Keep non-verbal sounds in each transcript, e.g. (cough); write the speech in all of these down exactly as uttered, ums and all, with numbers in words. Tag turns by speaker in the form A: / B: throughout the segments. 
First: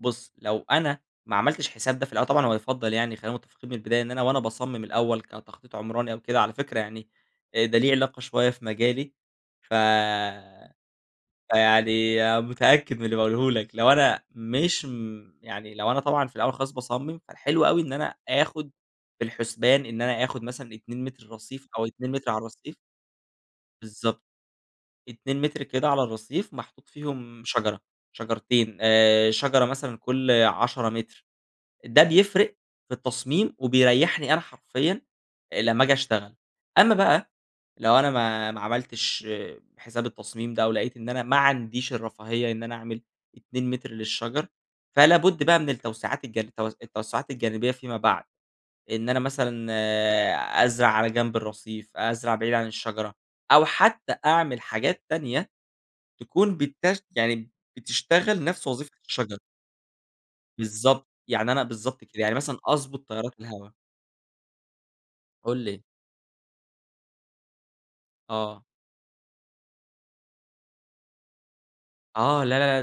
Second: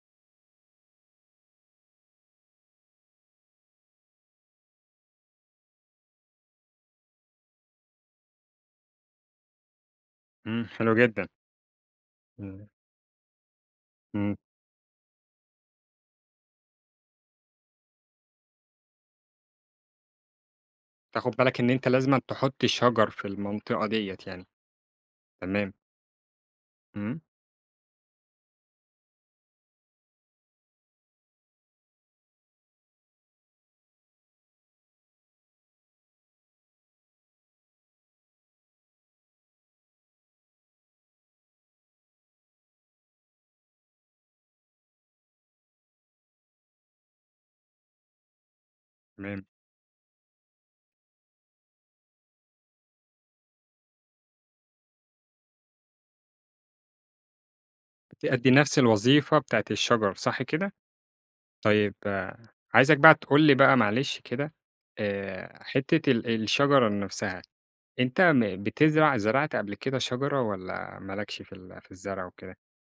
A: بُص لو أنا ما عملتش حساب ده في الأول طبعًا هو يُفضّل يعني خلّينا متفقين من البداية إن أنا وأنا باصمم الأول كتخطيط عمراني أو كده، على فكرة يعني آآ ده ليه علاقة شوية في مجالي ف
B: إمم حلو جدًا.
A: فيعني
B: إمم.
A: متأكد من اللي باقوله لك، لو أنا
B: إمم.
A: مش م يعني لو أنا طبعًا في الأول خالص باصمم فالحلو أوي إن أنا آخُد في الحُسبان إن أنا آخُد مثلًا اتنين متر
B: تاخد بالك
A: رصيف
B: إن
A: أو
B: أنت
A: أتنين
B: لازمًا
A: متر على
B: تحُط
A: الرّصيف.
B: شجر في المنطقة دِيّة
A: بالضبط
B: يعني.
A: أتنين متر
B: تمام.
A: كده على الرّصيف محطوط
B: إمم.
A: فيهم شجرة شجرتين آآ شجرة مثلًا كل عشرة متر ده بيفرِق في التصميم وبيريّحني أنا حرفيًا لما اجي اشتغل. أما بقى لو أنا ما ما عملتش حساب التصميم ده، أو لقيت إن أنا ما عنديش الرفاهية إن أنا أعمل اتنين متر للشجر فلا بُد بقى من التوسعات الج التو التوسعات الجانبية فيما بعد. إن أنا
B: تمام.
A: مثلًا أزرع على جنب الرصيف، أزرع بعيد عن الشجرة، أو حتى أعمل حاجات تانية تكون بتش يعني بتشتغل
B: تأدي
A: نفس
B: نفس
A: وظيفة
B: الوظيفة
A: الشجرة.
B: بتاعة الشجر صح كده؟
A: بالضبط، يعني أنا
B: طيب
A: بالضبط كده يعني مثلًا
B: عايزك
A: أضبط
B: بقى
A: تيارات
B: تقول لي
A: الهوا.
B: بقى معلش كده
A: قُل
B: آآ
A: لي.
B: حِتة ال الشجرة نفسها أنت م
A: آه.
B: بتزرع زرعت قبل كده شجرة والّا ما لكش في ال في الزرع
A: آه
B: وكده؟
A: لا لا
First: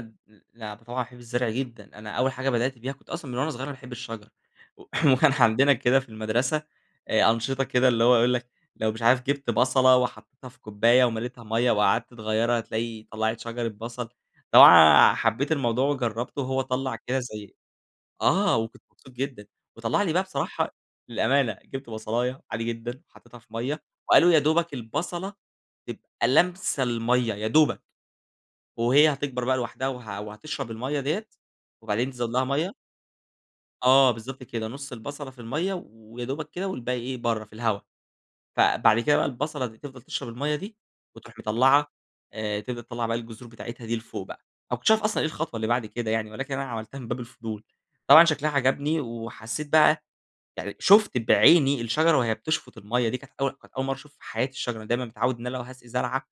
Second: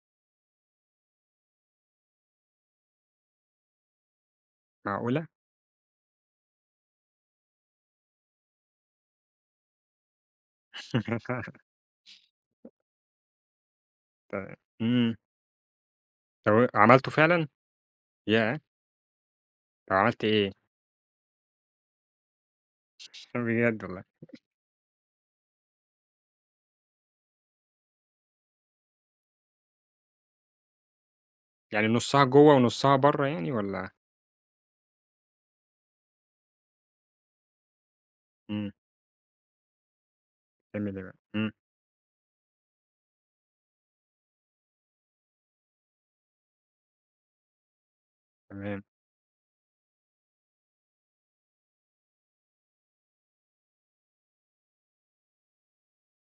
A: لا ده طبعًا باحب الزرع جدًا، أنا أول حاجة بدأت بيها كنت أصلًا من وأنا صغير وأنا باحب الشجر، و
B: معقولة!
A: وكان عندنا كده في المدرسة آآ أنشطة كده اللي هو يقول لك لو مش عارف جِبت بصلة وحطّيتها في كوباية ومليتها
B: (laughs)
A: ميّة، وقعدت تغيرها هتلاقي طلّعت شجرة بصل،
B: تمام،
A: اللي هو آآ
B: إمم.
A: حبيت الموضوع وجرّبته
B: طب
A: وهو
B: و
A: طلّع
B: عملته
A: كده
B: فعلًا؟
A: زي آه،
B: ياه!
A: وكنت مبسوط جدًا وطلّع لي بقى
B: عملت إيه؟
A: بصراحة للأمانة جِبت بصلاية عادي جدًا وحطّيتها في مَيّة
B: بجد والله
A: وقالوا يا دوبَك البصلة تبقى لَامسة المَيّة يا دوبَك، وهي هتكبر بقى لوحدها وه وهتشرب المَيّة دِيّة
B: يعني
A: وبعدين
B: نُصّها
A: تزوّد لها
B: جوا
A: مَيّة.
B: ونُصّها برا يعني والّا؟
A: آه بالضبط كده نُص البصلة في المَيّة، ويا دوبَك كده والباقي إيه برا في الهوا.
B: إمم.
A: فبعد كده بقى البصلة دي تفضل تشرب المَيّة دي
B: بتعمل إيه بقى؟
A: وتروح
B: امم.
A: مطلّعة آآ تبدأ تطلّع بقى الجذور بتاعتها دي لفوق بقى، أنا ما كنتش اعرف أصلًا إيه الخطوة اللي بعد كده يعني ولكن أنا عملتها من باب الفضول، طبعًا شكلها
B: تمام.
A: عجبني وحسّيت بقى يعني شُفت بعيني الشجرة وهي بتشفُط المَيّة دي كانت أول كانت أول مرّة اشوف في حياتي الشجرة دايمًا متعوّد إن أنا لو هاسقي زرعة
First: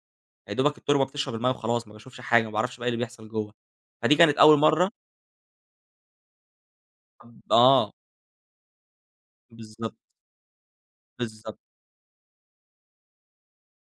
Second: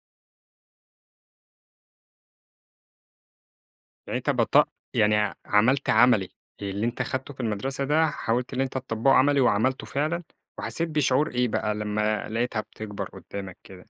A: يادوبَك التربة بتشرب المَيّة وخلاص، ما باشوفش حاجة ما باعرفش بقى إيه اللي بيحصل جوا فدي
B: يعني أنت
A: كانت أول
B: بط
A: مرة
B: يعني ع عملت عملي، اللي أنت خدته في المدرسة
A: آه.
B: ده حاولت إن أنت تطبّقه عملي وعملته
A: بالضبط.
B: فعلًا؟ وحسيت بشعور إيه
A: بالضبط.
B: بقى لما لقيتها بتكبر قدامك كده؟